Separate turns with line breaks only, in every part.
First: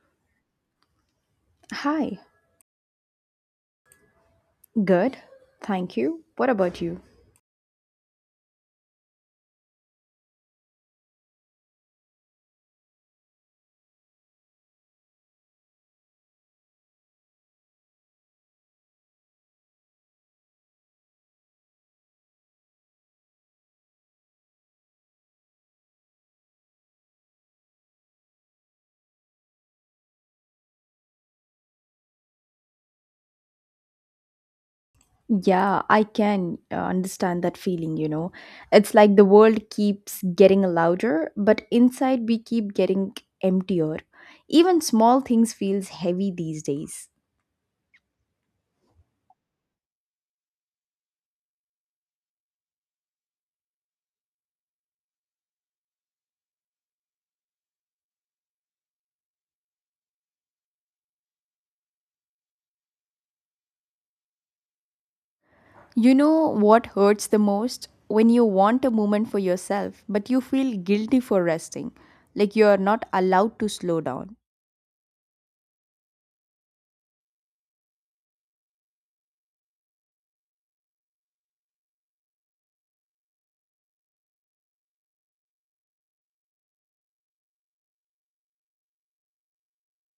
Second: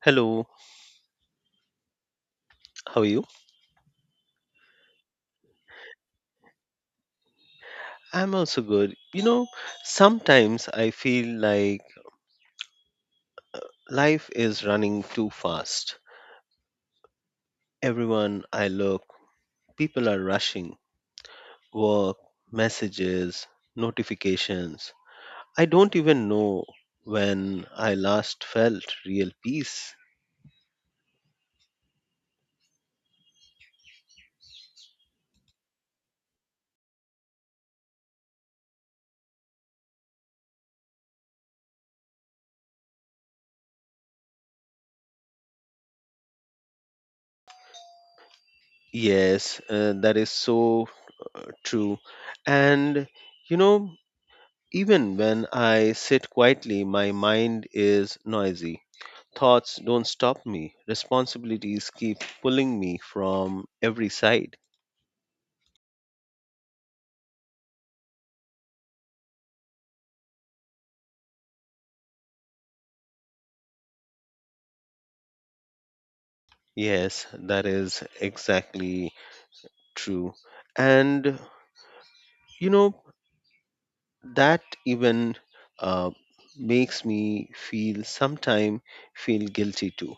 Hello,
Hi.
how are you?
Good. Thank you. What about you?
I'm also good. You know, sometimes I feel like life is running too fast. Everyone I look, people are rushing. Work, messages, notifications. I don't even know when I last felt real peace.
Yeah, I can understand that feeling, It's like the world keeps getting louder, but inside we keep getting emptier. Even small things feels heavy these days.
Yes, that is so true. And, you know, even when I sit quietly, my mind is noisy. Thoughts don't stop me, responsibilities keep pulling me from every side.
You know what hurts the most? When you want a moment for yourself, but you feel guilty for resting, like you are not allowed to slow down.
Yes, that is exactly true. And you know, that even uh, makes me feel sometime feel guilty too.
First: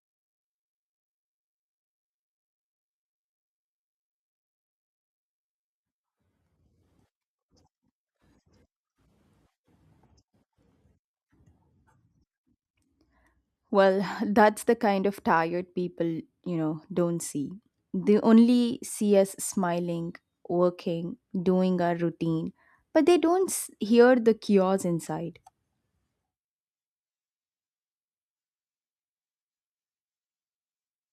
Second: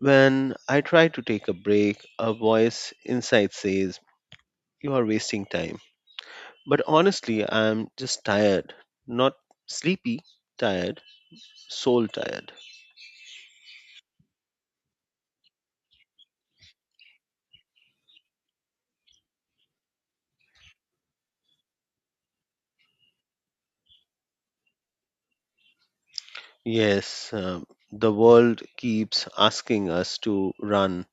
When I try to take a break, a voice inside says, "You are wasting time." But honestly, I'm just tired, not sleepy, tired, soul tired.
Well, that's the kind of tired people, don't see. They only see us smiling, working, doing our routine, but they don't s- hear the chaos inside.
Yes, the world keeps asking us to run,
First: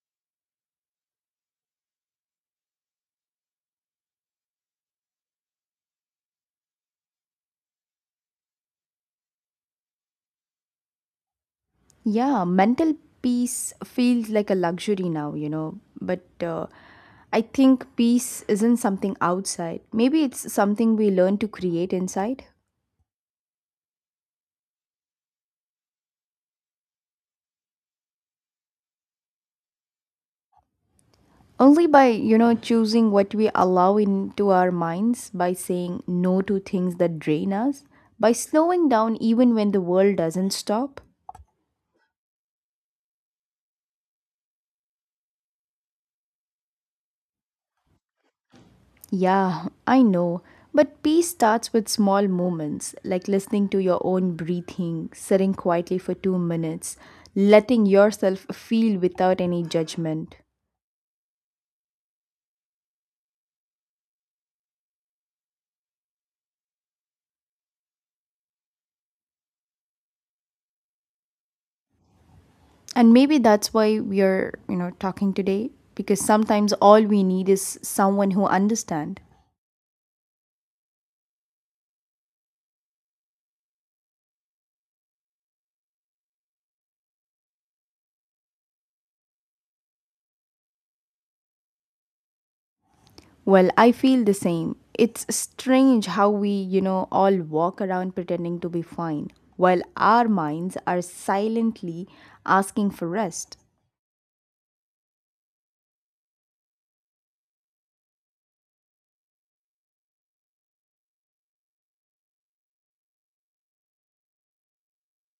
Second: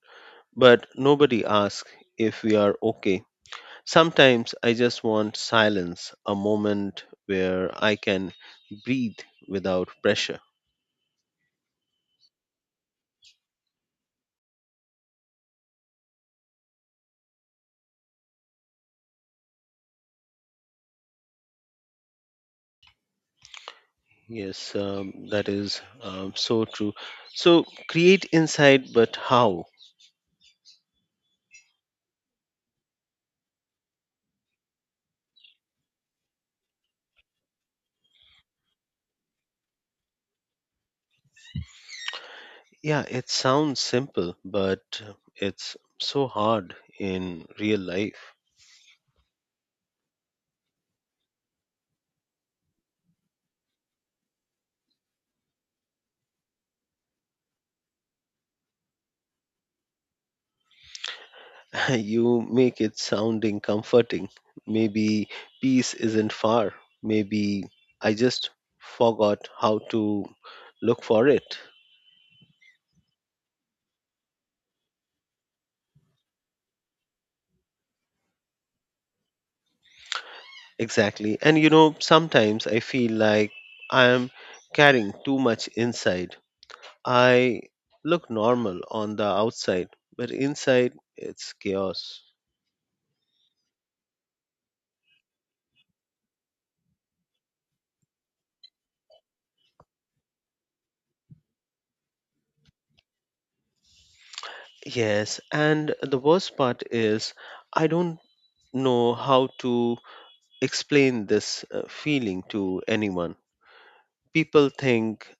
but nobody asks if we are okay. Sometimes I just want silence, a moment where I can breathe without pressure.
Yeah, mental peace feels like a luxury now, but I think peace isn't something outside. Maybe it's something we learn to create inside.
Yes, that is so true. So create insight, but how?
Only by, choosing what we allow into our minds, by saying no to things that drain us, by slowing down even when the world doesn't stop.
Yeah, it sounds simple, but it's so hard in real life.
Yeah, I know. But peace starts with small moments, like listening to your own breathing, sitting quietly for 2 minutes, letting yourself feel without any judgment.
You make it sounding comforting. Maybe peace isn't far. Maybe I just forgot how to look for it.
And maybe that's why we are, talking today, because sometimes all we need is someone who understands.
Exactly. And you know, sometimes I feel like I am carrying too much inside. I look normal on the outside, but inside it's chaos.
Well, I feel the same. It's strange how we, all walk around pretending to be fine while our minds are silently asking for rest.
Yes, and the worst part is I don't know how to explain this feeling to anyone. People think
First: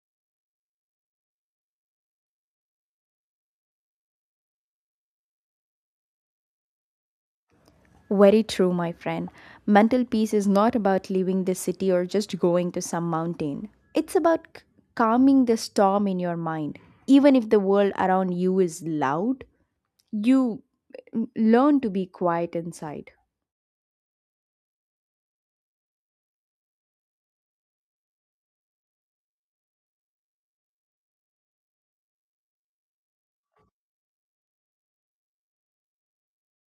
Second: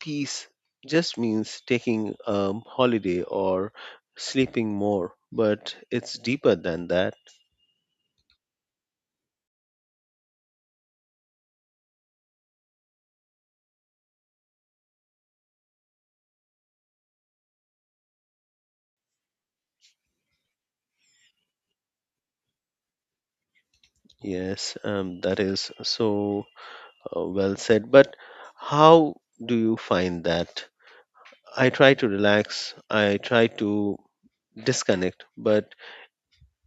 peace just means taking a holiday or sleeping more, but it's deeper than that.
Very true, my friend. Mental peace is not about leaving the city or just going to some mountain. It's about calming the storm in your mind. Even if the world around you is loud, you learn to be quiet inside.
Yes, that is so well said. But how do you find that? I try to relax, I try to disconnect, but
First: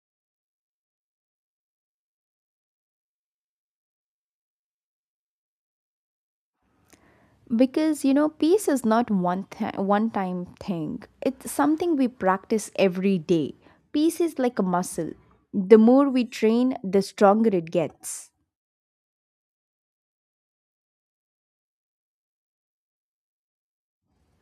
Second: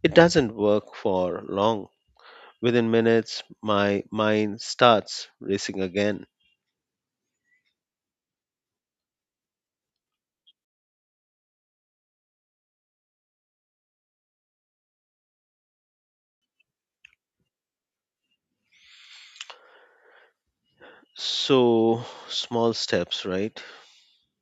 it doesn't work for long. Within minutes, my mind starts racing again.
Because peace is not one time thing. It's something we practice every day. Peace is like a muscle. The more we train, the stronger it gets.
So, small steps, right?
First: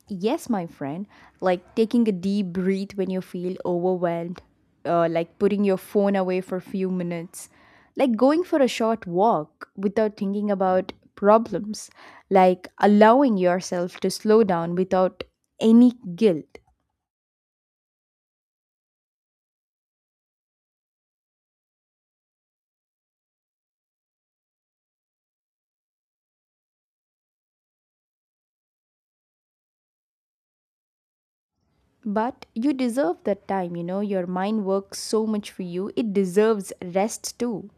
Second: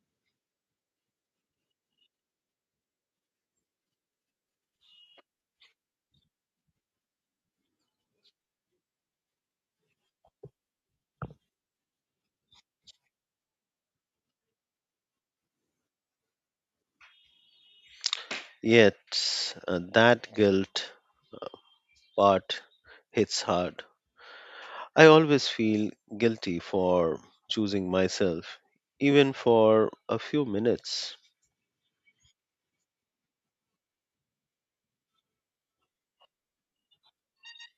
Yes, my friend. Like taking a deep breath when you feel overwhelmed, like putting your phone away for a few minutes, like going for a short walk without thinking about problems, like allowing yourself to slow down without any guilt.
Yet that guilt part hits hard. I always feel guilty for choosing myself, even for a few minutes.
But you deserve that time, you know. Your mind works so much for you, it deserves rest too.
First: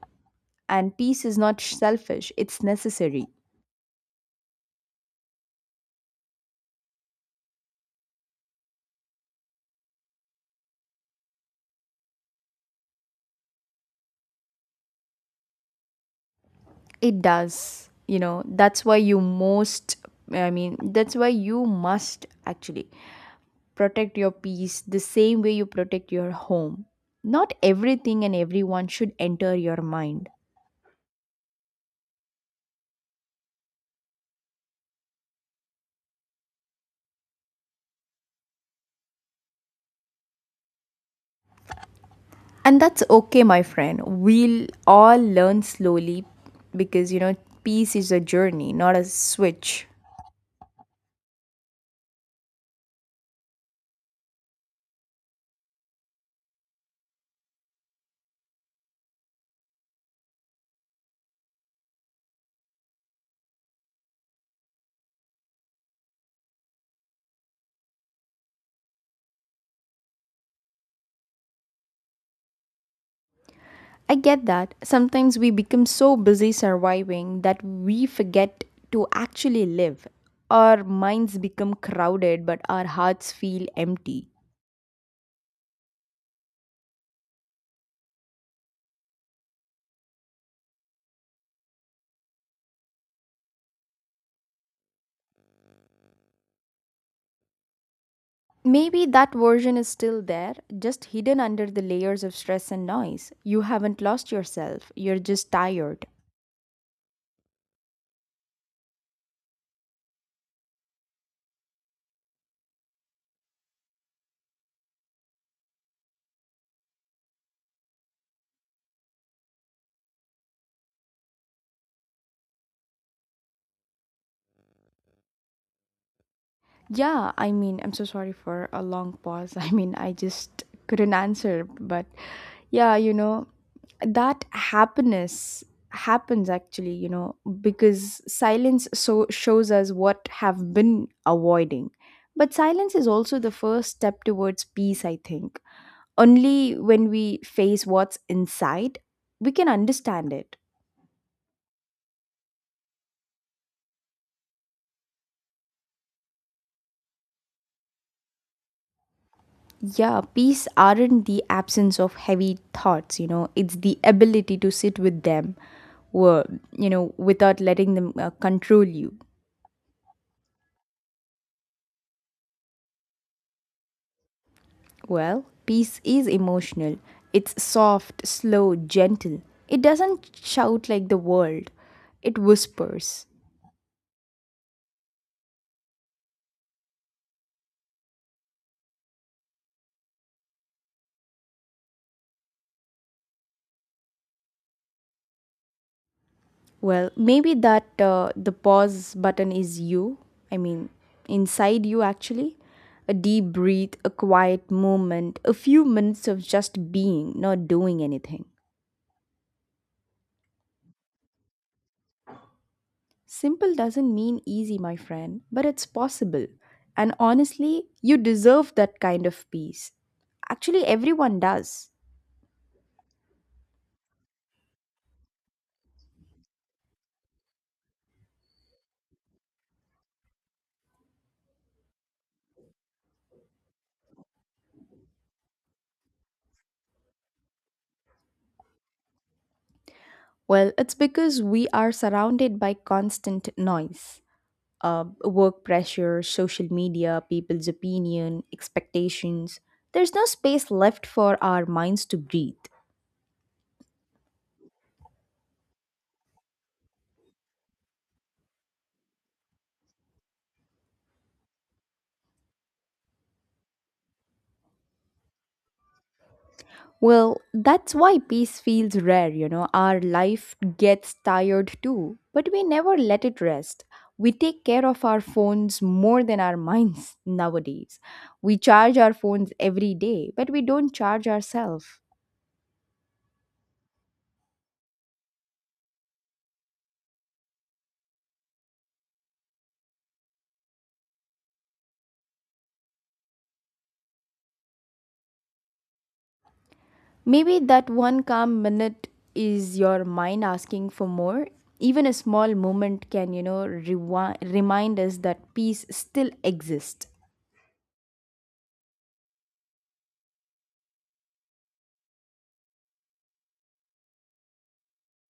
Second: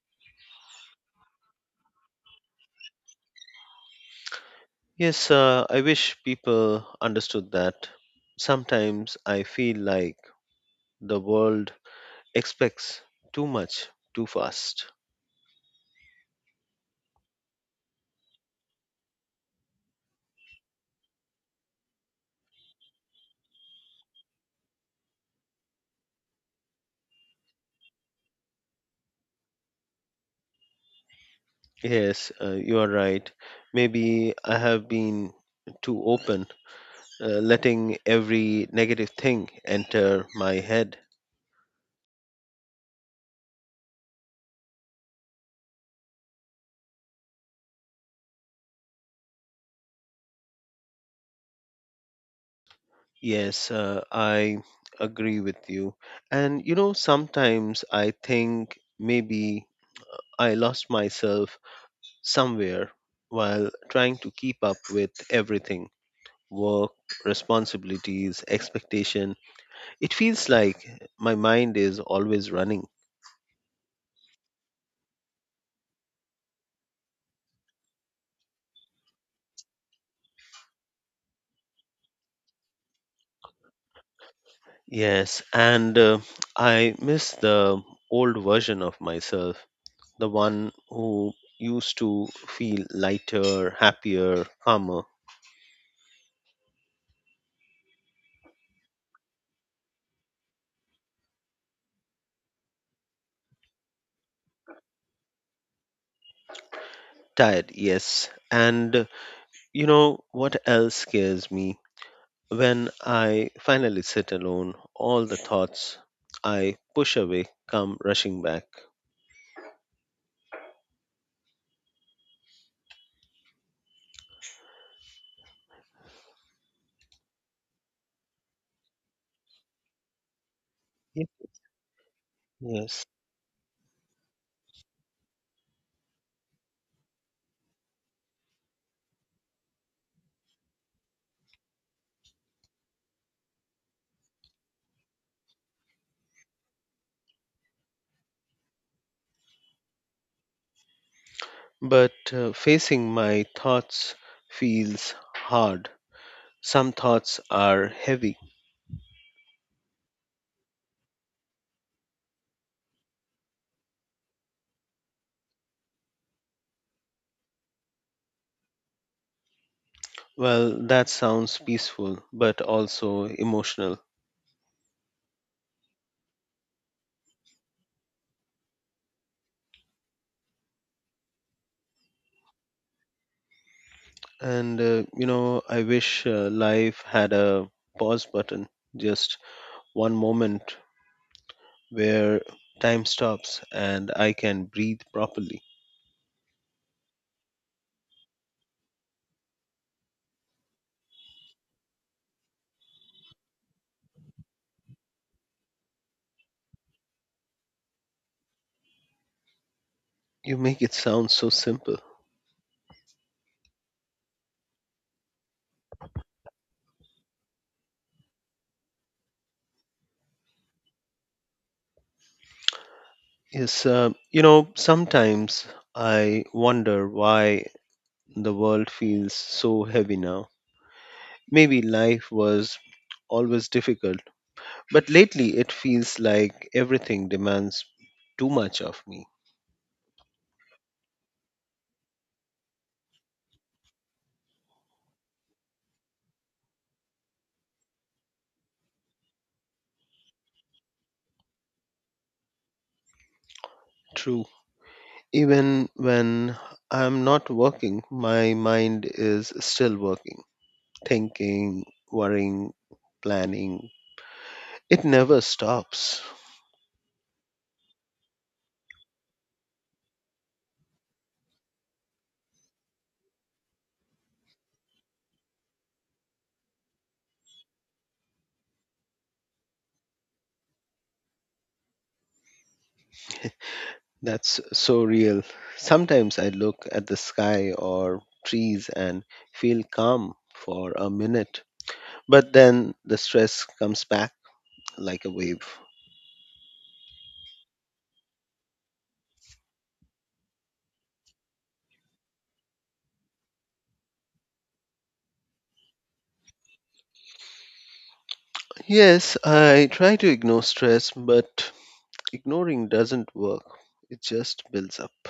And peace is not selfish, it's necessary.
Yes, I wish people understood that. Sometimes I feel like the world expects too much too fast.
It does, That's why you must actually protect your peace the same way you protect your home. Not everything and everyone should enter your mind.
Yes, you are right. Maybe I have been too open, letting every negative thing enter my head.
And that's okay, my friend. We'll all learn slowly because, peace is a journey, not a switch.
Yes, I agree with you. And you know, sometimes I think maybe I lost myself somewhere while trying to keep up with everything: work, responsibilities, expectation. It feels like my mind is always running.
I get that. Sometimes we become so busy surviving that we forget to actually live. Our minds become crowded, but our hearts feel empty.
Yes, and I miss the old version of myself, the one who used to feel lighter, happier, calmer.
Maybe that version is still there, just hidden under the layers of stress and noise. You haven't lost yourself, you're just tired.
Tired, yes. And you know what else scares me? When I finally sit alone, all the thoughts I push away come rushing back.
Yeah, I mean, I'm so sorry for a long pause. I mean, I just couldn't
Ye-
answer, but yeah,
Yes.
that happiness happens actually, because silence so shows us what have been avoiding. But silence is also the first step towards peace, I think. Only when we face what's inside, we can understand it.
But facing my thoughts feels hard. Some thoughts are heavy.
Yeah, peace aren't the absence of heavy thoughts, it's the ability to sit with them, wo- you know, without letting them control you.
Well, that sounds peaceful, but also emotional.
Well, peace is emotional, it's soft, slow, gentle. It doesn't shout like the world, it whispers.
And you know, I wish life had a pause button, just one moment where time stops and I can breathe properly.
Well, maybe that the pause button is you. I mean, inside you actually. A deep breath, a quiet moment, a few minutes of just being, not doing anything.
You make it sound so simple.
Simple doesn't mean easy, my friend, but it's possible. And honestly, you deserve that kind of peace. Actually, everyone does.
Yes, you know, sometimes I wonder why the world feels so heavy now. Maybe life was always difficult, but lately it feels like everything demands too much of me.
Well, it's because we are surrounded by constant noise. Work pressure, social media, people's opinion, expectations. There's no space left for our minds to breathe.
True. Even when I'm not working, my mind is still working, thinking, worrying, planning. It never stops.
Well, that's why peace feels rare, Our life gets tired too, but we never let it rest. We take care of our phones more than our minds nowadays. We charge our phones every day, but we don't charge ourselves.
That's so real. Sometimes I look at the sky or trees and feel calm for a minute, but then the stress comes back like a wave.
Maybe that one calm minute is your mind asking for more. Even a small moment can, remind us that peace still exists.
Yes, I try to ignore stress, but ignoring doesn't work. It just builds up.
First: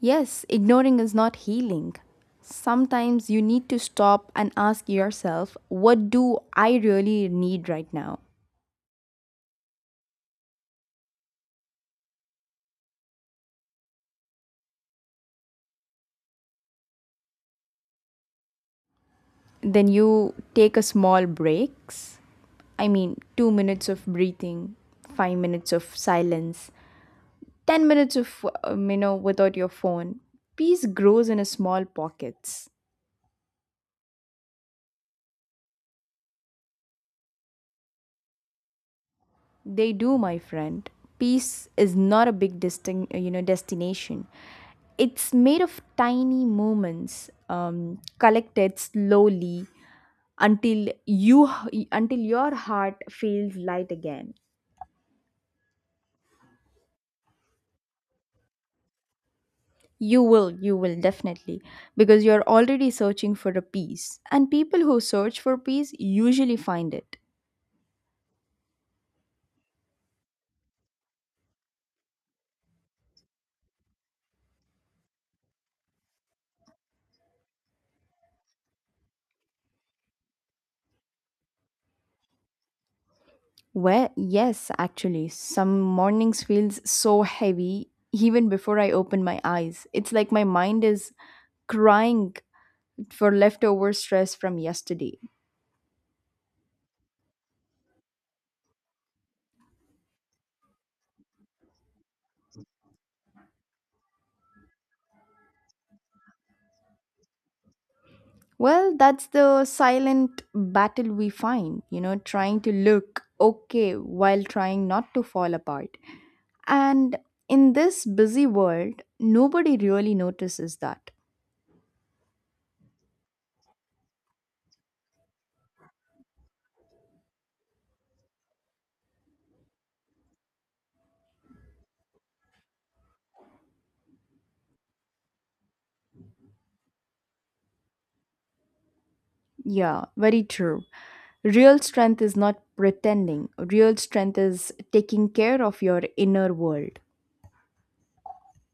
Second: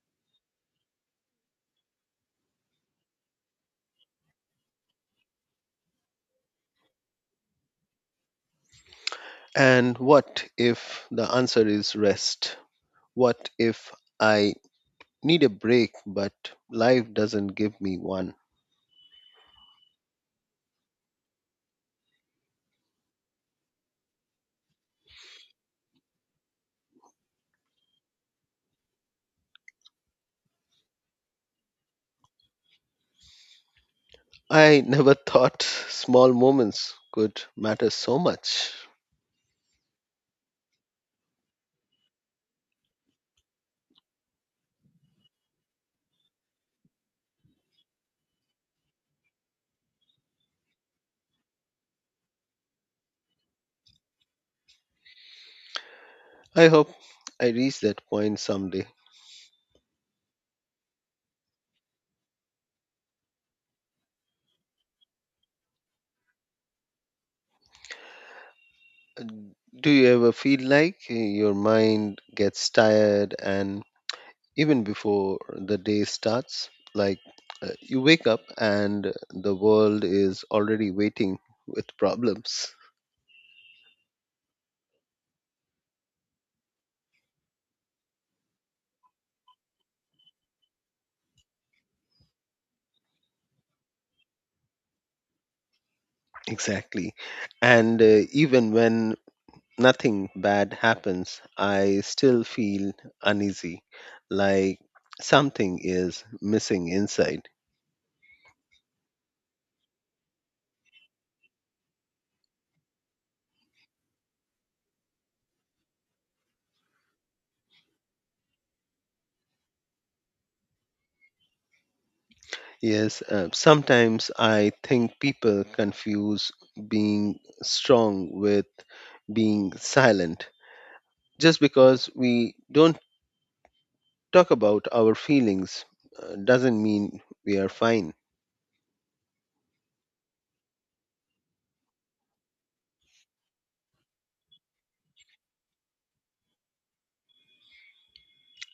Yes, ignoring is not healing. Sometimes you need to stop and ask yourself, what do I really need right now?
And what if the answer is rest? What if I need a break, but life doesn't give me one?
Then you take a small breaks. I mean, 2 minutes of breathing, 5 minutes of silence, 10 minutes of you know, without your phone. Peace grows in a small pockets.
I never thought small moments could matter so much.
They do, my friend. Peace is not a big you know, destination. It's made of tiny moments, collected slowly until you until your heart feels light again.
I hope I reach that point someday.
You will, you will definitely, because you're already searching for a peace, and people who search for peace usually find it.
Do you ever feel like your mind gets tired and even before the day starts? Like you wake up and the world is already waiting with problems.
Well, yes, actually, some mornings feels so heavy even before I open my eyes. It's like my mind is crying for leftover stress from yesterday.
Exactly. And even when nothing bad happens, I still feel uneasy, like something is missing inside.
Well, that's the silent battle we find, trying to look okay while trying not to fall apart. And in this busy world, nobody really notices that.
Yes, sometimes I think people confuse being strong with being silent. Just because we don't talk about our feelings doesn't mean we are fine.
Yeah, very true. Real strength is not pretending, real strength is taking care of your inner world.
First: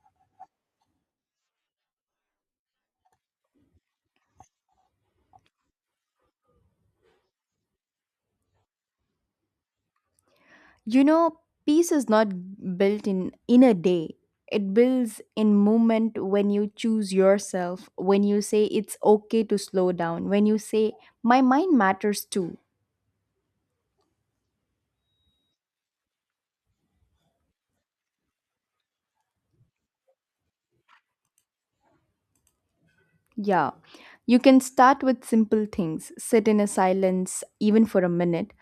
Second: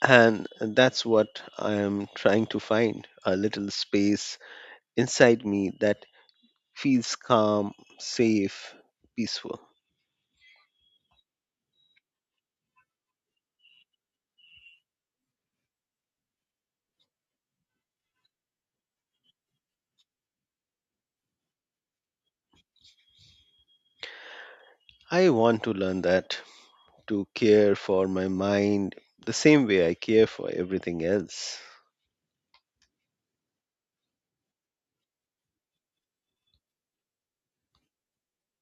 And that's what I am trying to find, a little space inside me that feels calm, safe, peaceful.
You know, peace is not built in a day. It builds in moment when you choose yourself, when you say it's okay to slow down, when you say, my mind matters too.
I want to learn that, to care for my mind the same way I care for everything else.
Yeah, you can start with simple things. Sit in a silence, even for a minute,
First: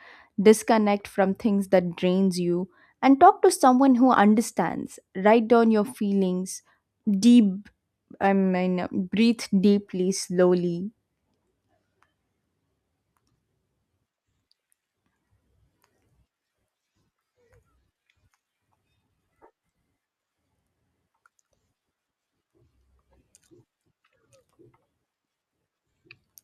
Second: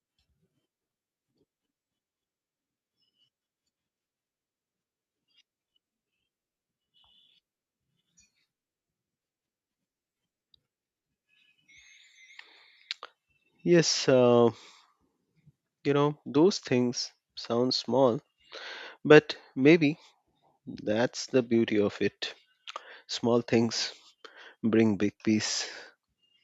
disconnect from things that drains you, and talk to someone who understands. Write down your feelings, deep, breathe deeply, slowly.
Yes, you know, those things sound small, but maybe that's the beauty of it. Small things bring big peace.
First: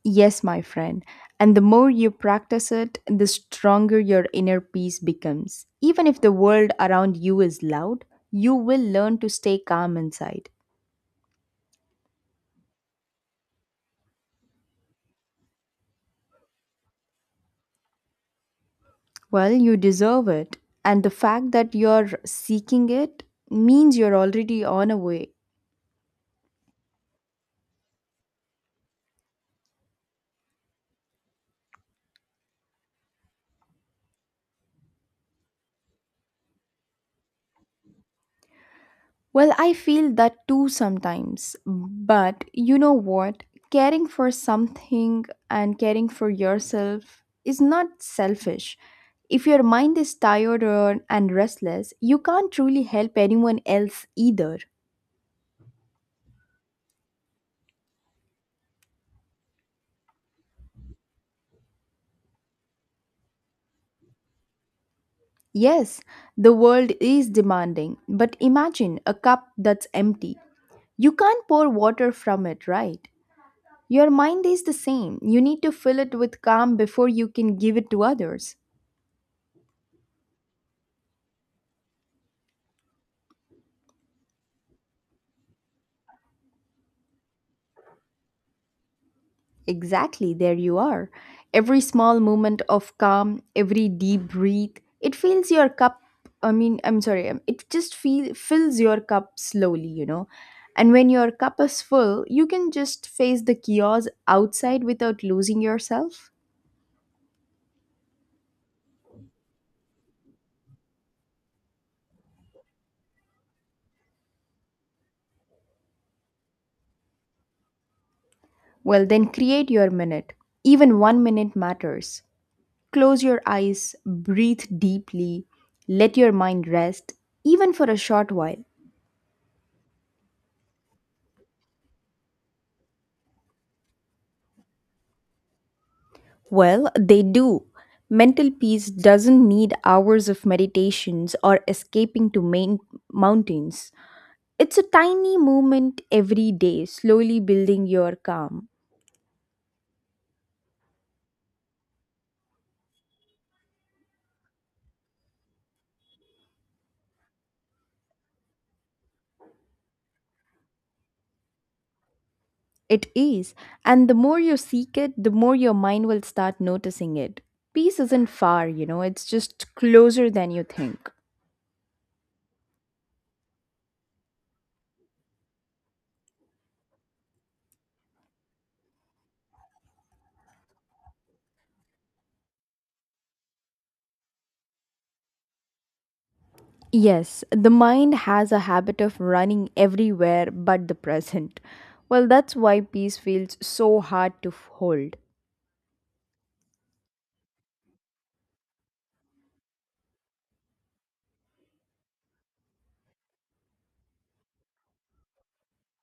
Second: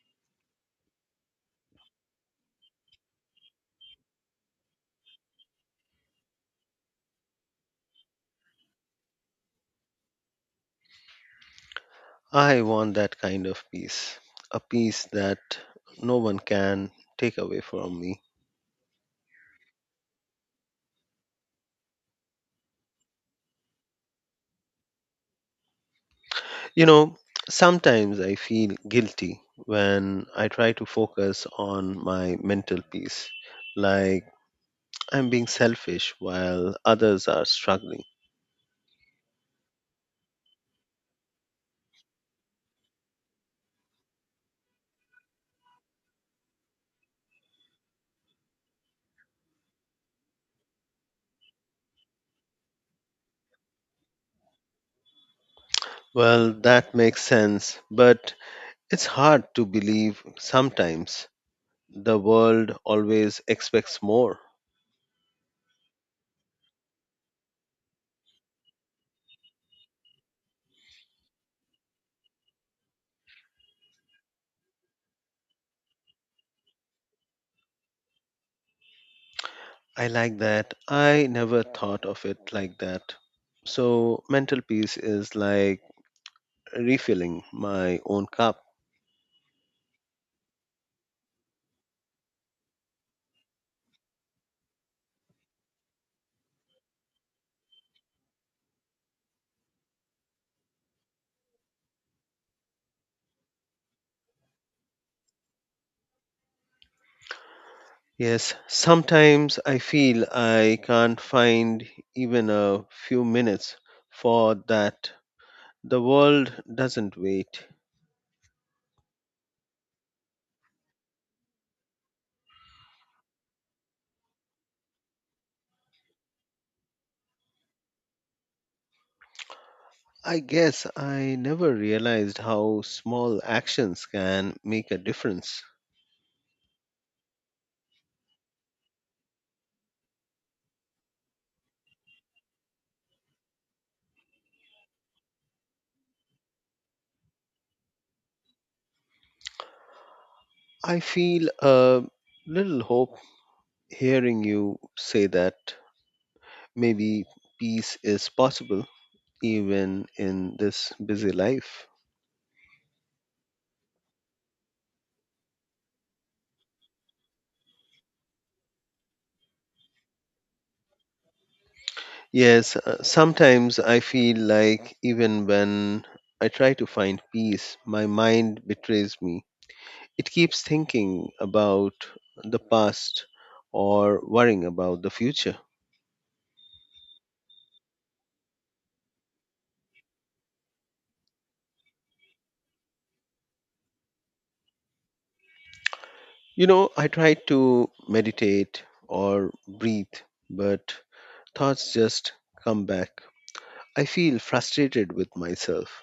Yes, my friend. And the more you practice it, the stronger your inner peace becomes. Even if the world around you is loud, you will learn to stay calm inside.
I want that kind of peace, a peace that no one can take away from me.
Well, you deserve it. And the fact that you're seeking it means you're already on a way.
You know, sometimes I feel guilty when I try to focus on my mental peace, like I'm being selfish while others are struggling.
Well, I feel that too sometimes. But you know what? Caring for something and caring for yourself is not selfish. If your mind is tired and restless, you can't truly help anyone else either.
Well, that makes sense, but it's hard to believe sometimes. The world always expects more.
Yes, the world is demanding, but imagine a cup that's empty. You can't pour water from it, right? Your mind is the same. You need to fill it with calm before you can give it to others.
I like that. I never thought of it like that. So, mental peace is like refilling my own cup.
Exactly, there you are. Every small moment of calm, every deep breath, it fills your cup. I mean, I'm sorry, fills your cup slowly, And when your cup is full, you can just face the chaos outside without losing yourself.
Yes, sometimes I feel I can't find even a few minutes for that. The world doesn't wait.
Well, then create your minute. Even one minute matters. Close your eyes, breathe deeply, let your mind rest, even for a short while.
I guess I never realized how small actions can make a difference.
Well, they do. Mental peace doesn't need hours of meditations or escaping to main mountains. It's a tiny movement every day, slowly building your calm.
I feel a little hope hearing you say that maybe peace is possible even in this busy life.
It is, and the more you seek it, the more your mind will start noticing it. Peace isn't far, it's just closer than you think.
Yes, sometimes I feel like even when I try to find peace, my mind betrays me. It keeps thinking about the past or worrying about the future.
Yes, the mind has a habit of running everywhere but the present. Well, that's why peace feels so hard to hold.
You know, I try to meditate or breathe, but thoughts just come back. I feel frustrated with myself.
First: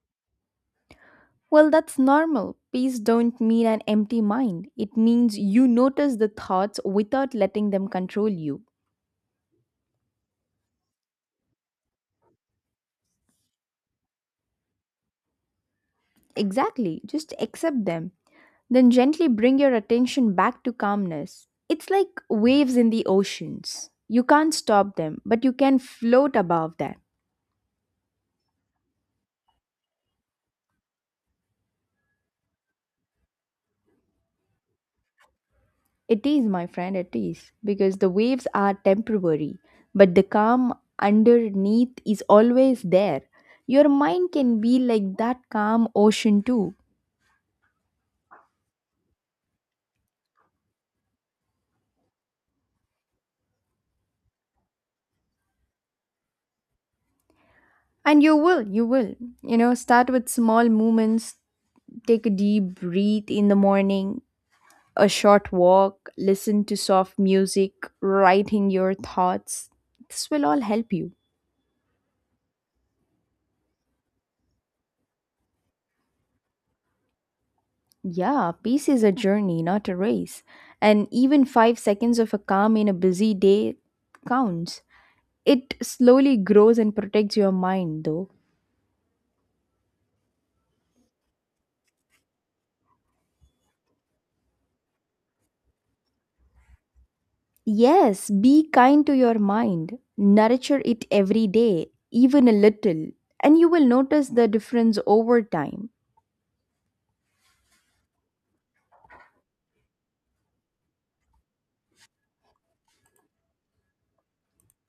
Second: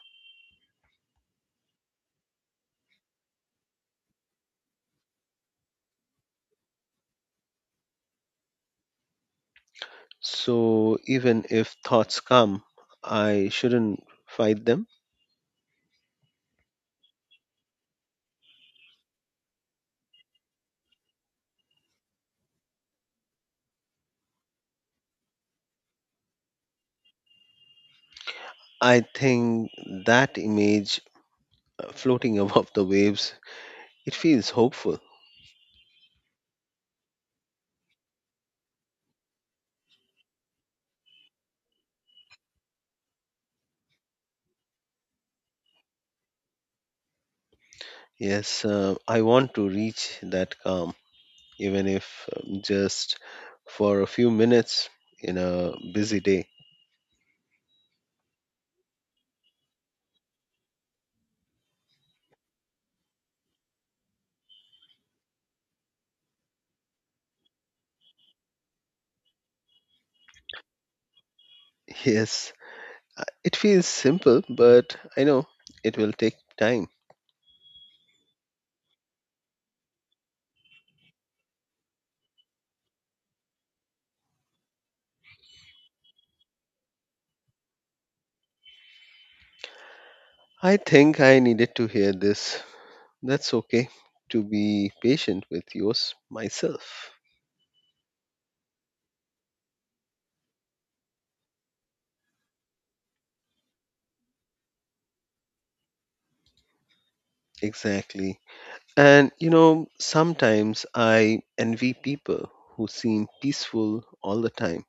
Well, that's normal. Peace don't mean an empty mind. It means you notice the thoughts without letting them control you.
So even if thoughts come, I shouldn't fight them.
Exactly, just accept them. Then gently bring your attention back to calmness. It's like waves in the oceans. You can't stop them, but you can float above them.
I think that image, floating above the waves. It feels hopeful.
It is, my friend, it is. Because the waves are temporary, but the calm underneath is always there. Your mind can be like that calm ocean too.
Yes, I want to reach that calm, even if just for a few minutes in a busy day.
And you will, you will. You know, start with small movements, take a deep breath in the morning, a short walk, listen to soft music, writing your thoughts. This will all help you.
Yes, it feels simple, but I know it will take time.
Yeah, peace is a journey, not a race. And even 5 seconds of a calm in a busy day counts. It slowly grows and protects your mind, though.
I think I needed to hear this. That's okay, to be patient with yours myself.
Yes, be kind to your mind. Nurture it every day, even a little, and you will notice the difference over time.
Exactly. And you know, sometimes I envy people who seem peaceful all the time.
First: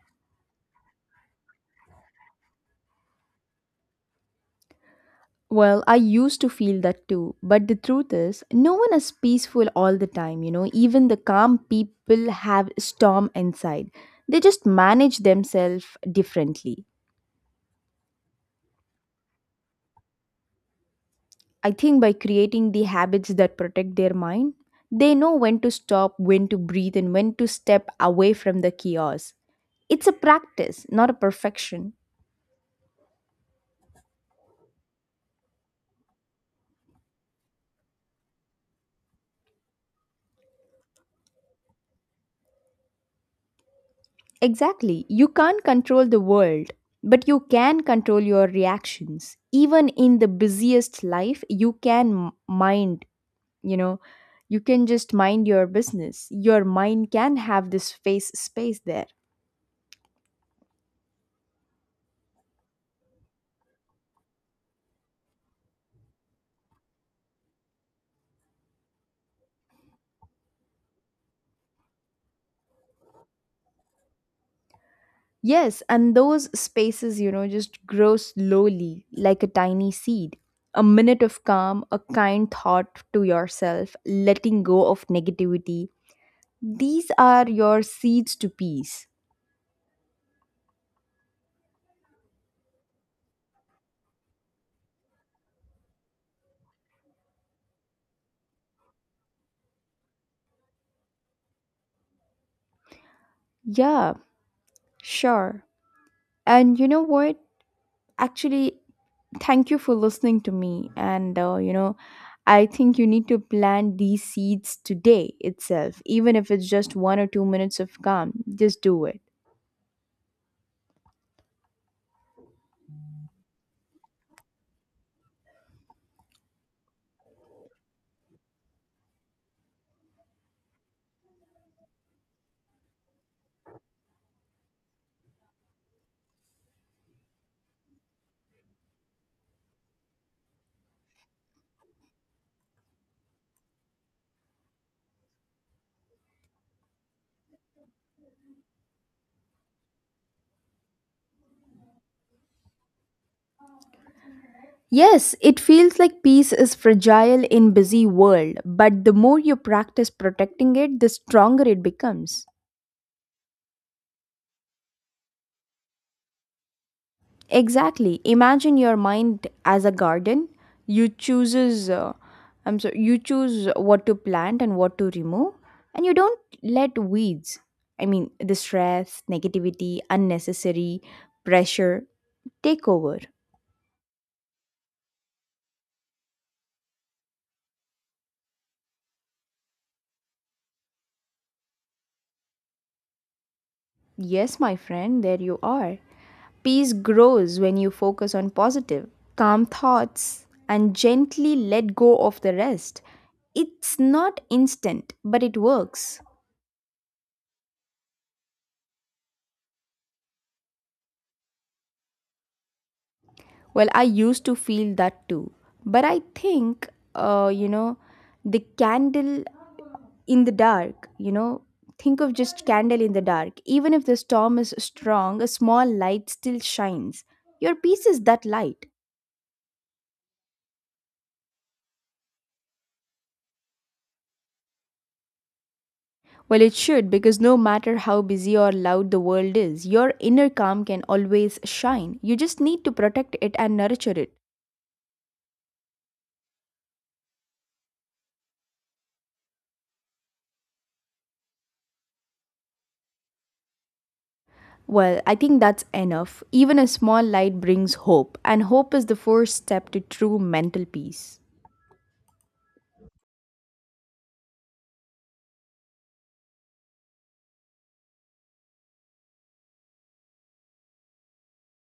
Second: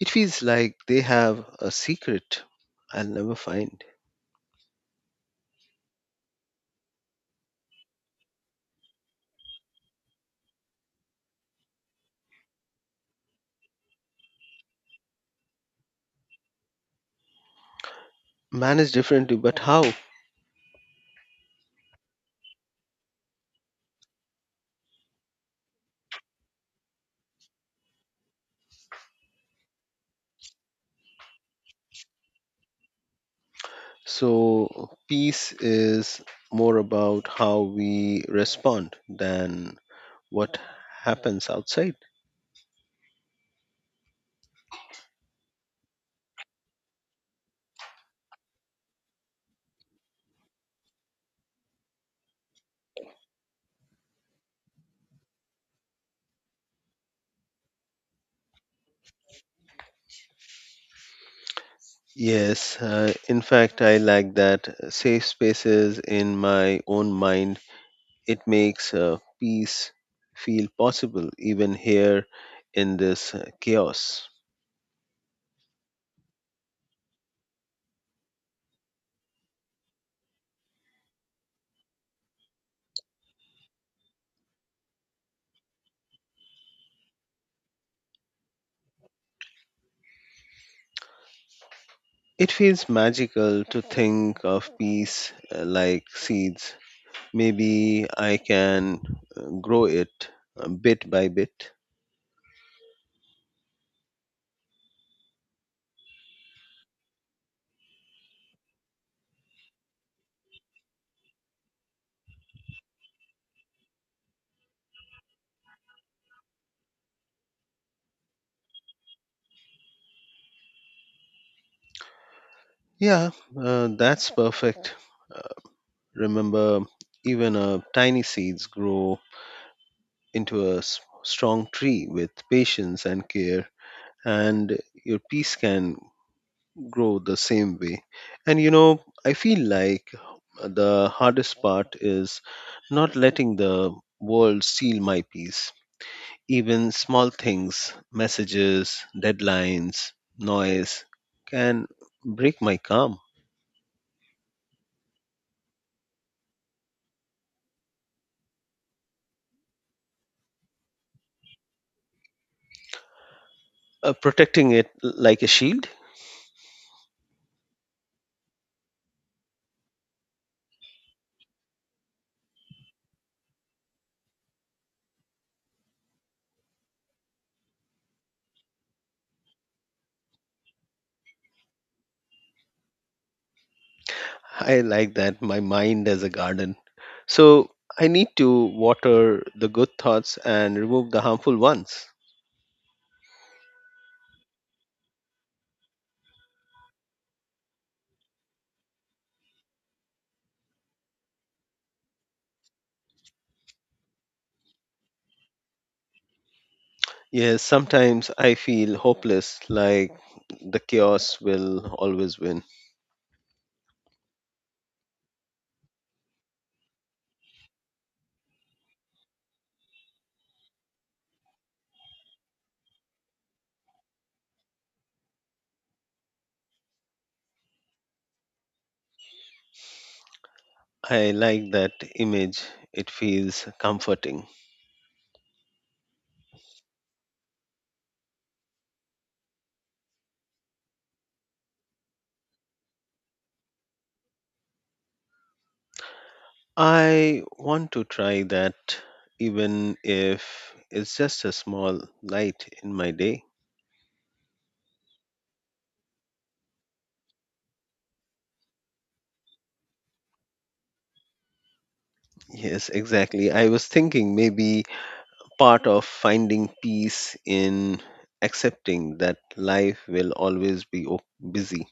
It feels like they have a secret I'll never find.
Well, I used to feel that too. But the truth is, no one is peaceful all the time, Even the calm people have storm inside. They just manage themselves differently.
Managed differently, but how?
I think by creating the habits that protect their mind, they know when to stop, when to breathe, and when to step away from the chaos. It's a practice, not a perfection.
So, peace is more about how we respond than what happens outside.
Exactly. You can't control the world, but you can control your reactions. Even in the busiest life, you can you know, you can just mind your business. Your mind can have this face space there.
Yes, in fact, I like that, safe spaces in my own mind. It makes peace feel possible even here in this chaos.
Yes, and those spaces, just grow slowly like a tiny seed. A minute of calm, a kind thought to yourself, letting go of negativity. These are your seeds to peace.
It feels magical to think of peace, like seeds. Maybe I can grow it bit by bit.
Yeah, sure. And you know what? Actually, thank you for listening to me. And, I think you need to plant these seeds today itself, even if it's just 1 or 2 minutes of calm. Just do it.
Yeah, that's perfect. Uh, Remember, even tiny seeds grow into a strong tree with patience and care, and your peace can grow the same way. And you know, I feel like the hardest part is not letting the world steal my peace. Even small things, messages, deadlines, noise, can break my calm.
Yes, it feels like peace is fragile in busy world, but the more you practice protecting it, the stronger it becomes.
Protecting it like a shield.
Exactly. Imagine your mind as a garden. You chooses uh, you choose what to plant and what to remove and you don't let weeds. I mean, the stress, negativity, unnecessary pressure take over.
I like that, my mind as a garden. So I need to water the good thoughts and remove the harmful ones.
Yes, my friend, there you are. Peace grows when you focus on positive, calm thoughts and gently let go of the rest. It's not instant, but it works.
Yes, sometimes I feel hopeless, like the chaos will always win.
Well, I used to feel that too. But I think, you know, the candle in the dark, you know, think of just candle in the dark. Even if the storm is strong, a small light still shines. Your peace is that light.
I like that image, it feels comforting.
Well, it should, because no matter how busy or loud the world is, your inner calm can always shine. You just need to protect it and nurture it.
I want to try that, even if it's just a small light in my day.
Well, I think that's enough. Even a small light brings hope, and hope is the first step to true mental peace.
Yes, exactly. I was thinking maybe part of finding peace in accepting that life will always be busy.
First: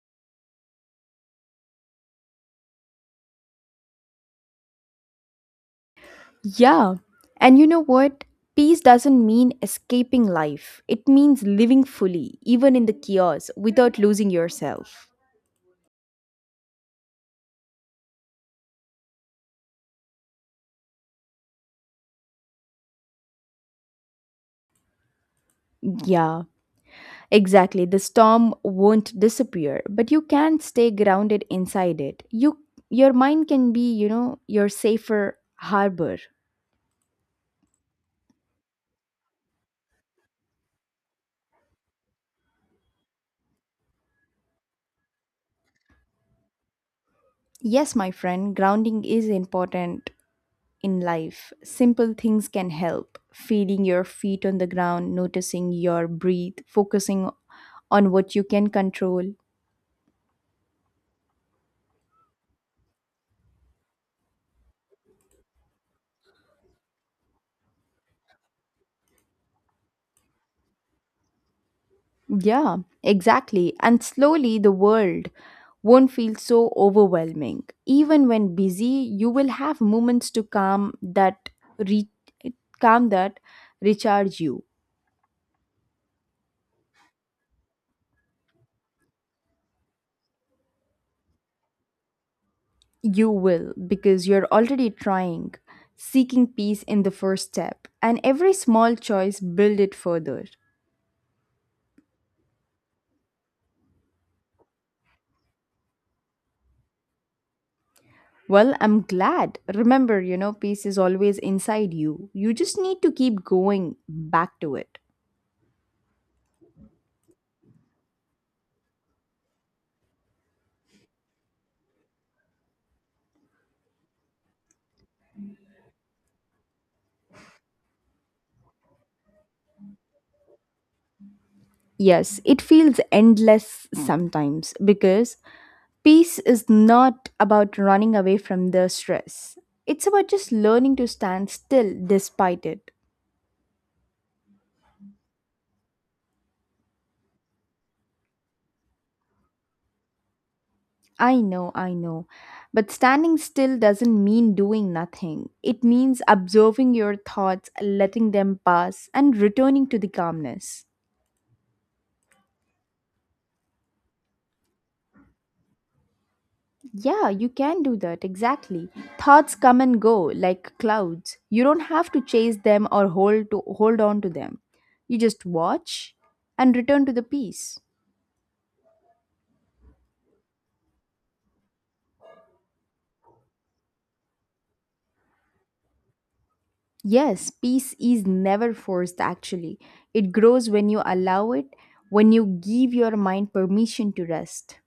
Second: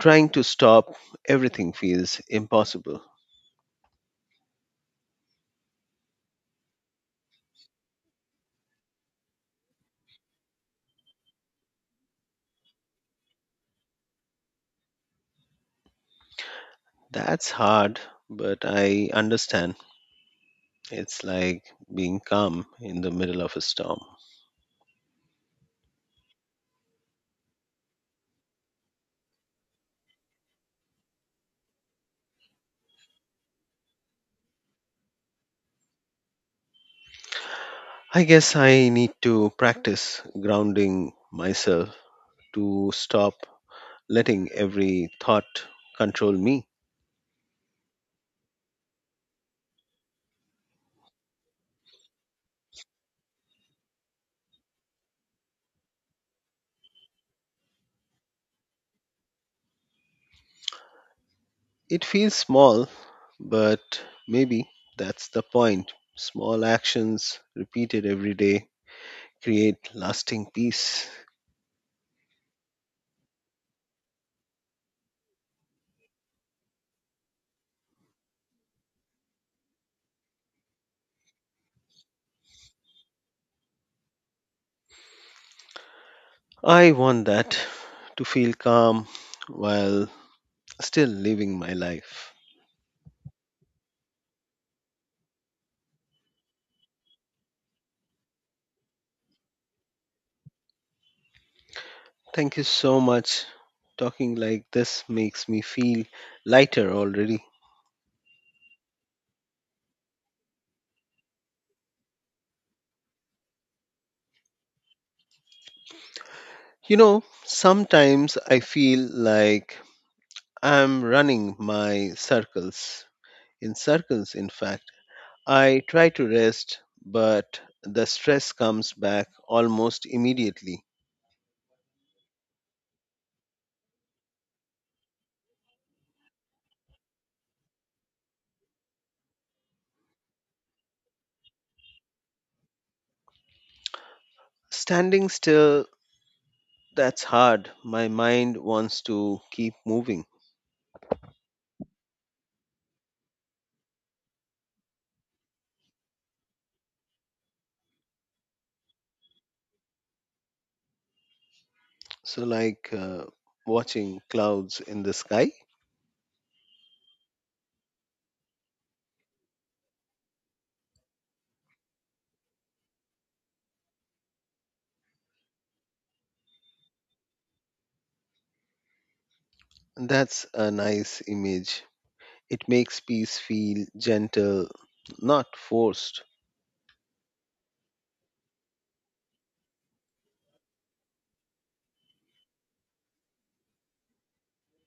Trying to stop everything feels impossible.
Yeah. And you know what? Peace doesn't mean escaping life. It means living fully, even in the chaos, without losing yourself.
That's hard, but I understand. It's like being calm in the middle of a storm.
Yeah, exactly. The storm won't disappear, but you can stay grounded inside it. Your mind can be, you know, your safer harbor.
I guess I need to practice grounding myself, to stop letting every thought control me.
Yes, my friend, grounding is important in life. Simple things can help. Feeling your feet on the ground, noticing your breath, focusing on what you can control.
It feels small, but maybe that's the point. Small actions repeated every day create lasting peace.
Yeah, exactly. And slowly the world won't feel so overwhelming. Even when busy, you will have moments to calm that re- calm that recharge you.
I want that, to feel calm while still living my life.
You will because you're already trying, seeking peace in the first step, and every small choice build it further.
Thank you so much. Talking like this makes me feel lighter already.
Well, I'm glad. Remember, you know, peace is always inside you. You just need to keep going back to it.
You know, sometimes I feel like I'm running my circles in circles, in fact. I try to rest, but the stress comes back almost immediately.
Yes, it feels endless sometimes because peace is not about running away from the stress. It's about just learning to stand still despite it.
Standing still, that's hard. My mind wants to keep moving.
I know, I know. But standing still doesn't mean doing nothing. It means observing your thoughts, letting them pass, and returning to the calmness.
So, like, watching clouds in the sky,
Yeah, you can do that, exactly. Thoughts come and go like clouds. You don't have to chase them or hold on to them. You just watch and return to the peace.
that's a nice image. It makes peace feel gentle, not forced.
Yes, peace is never forced actually. It grows when you allow it, when you give your mind permission to rest.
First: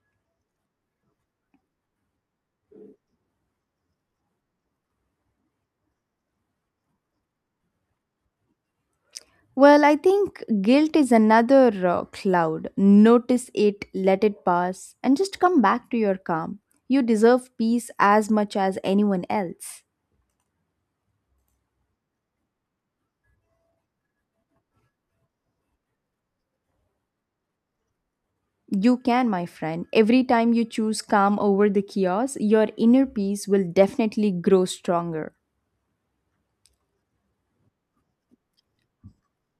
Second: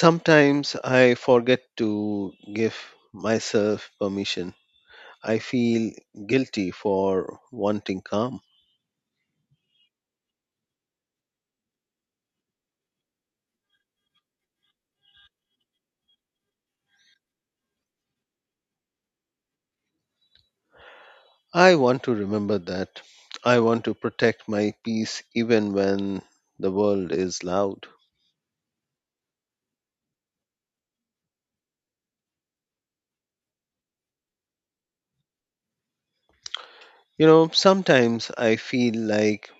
Sometimes I forget to give myself permission. I feel guilty for wanting calm.
Well, I think guilt is another cloud. Notice it, let it pass, and just come back to your calm. You deserve peace as much as anyone else.
I want to remember that. I want to protect my peace even when the world is loud.
You can, my friend. Every time you choose calm over the chaos, your inner peace will definitely grow stronger.
You know, sometimes I feel like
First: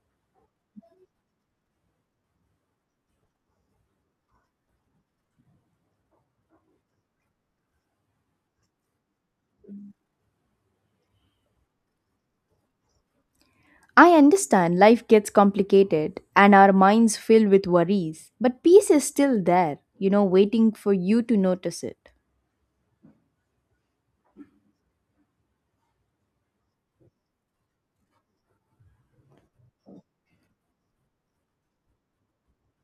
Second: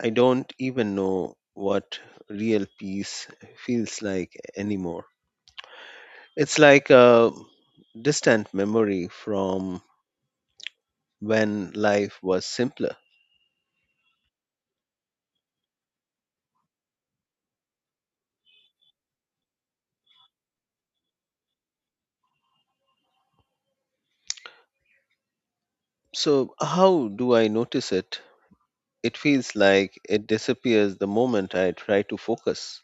I don't even know what real peace feels like anymore. It's like a distant memory from when life was simpler.
I understand life gets complicated and our minds filled with worries, but peace is still there, you know, waiting for you to notice it.
So, how do I notice it? It feels like it disappears the moment I try to focus.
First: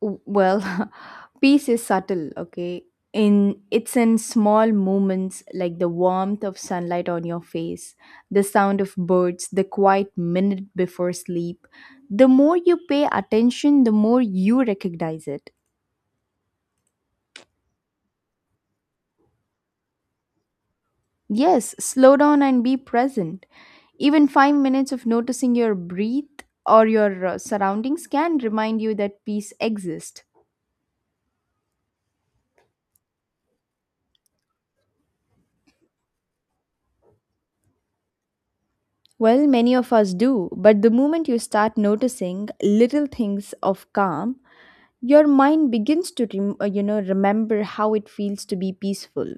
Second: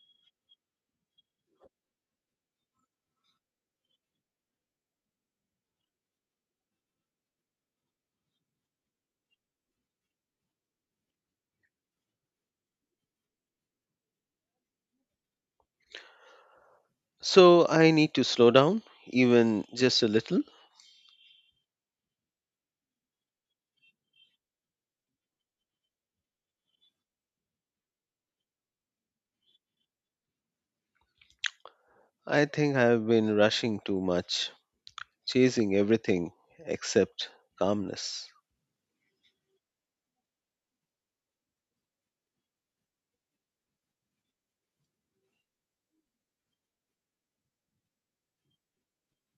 Well, peace is subtle, okay? In it's in small moments like the warmth of sunlight on your face, the sound of birds, the quiet minute before sleep. The more you pay attention, the more you recognize it.
So I need to slow down, even just a little.
Yes, slow down and be present. Even 5 minutes of noticing your breath or your surroundings can remind you that peace exists.
I think I have been rushing too much, chasing everything except calmness.
Well, many of us do, but the moment you start noticing little things of calm, your mind begins to remember how it feels to be peaceful.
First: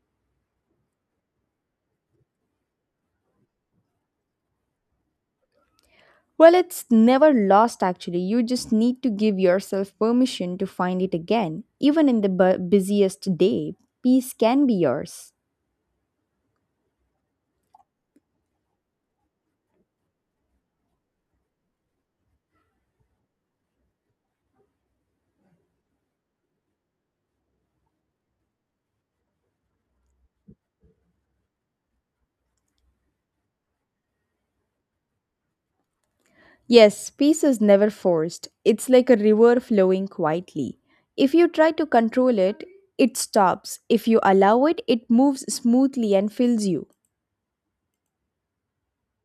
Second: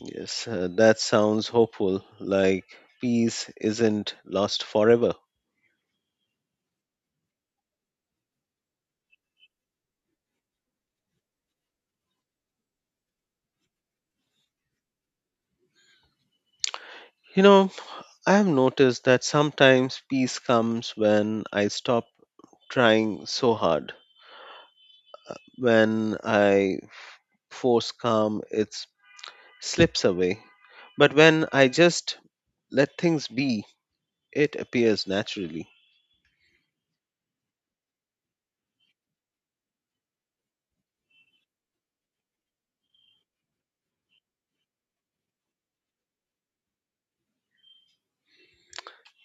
Yes, that sounds hopeful, like peace isn't lost forever.
Well, it's never lost actually. You just need to give yourself permission to find it again. Even in the busiest day, peace can be yours.
You know, I have noticed that sometimes peace comes when I stop trying so hard. When I force calm, it slips away. But when I just let things be, it appears naturally.
Yes, peace is never forced. It's like a river flowing quietly. If you try to control it, it stops. If you allow it, it moves smoothly and fills you.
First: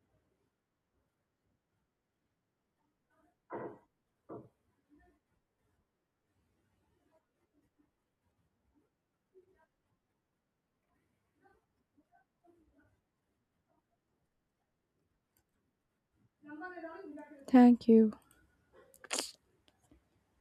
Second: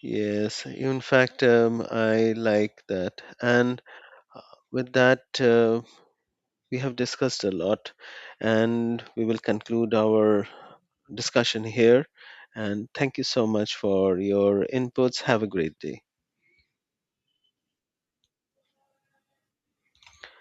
Yes, in fact, I like that. And with that, we have discussed a lot, and we will conclude our discussion here. And thank you so much for your inputs. Have a great day.
Thank you.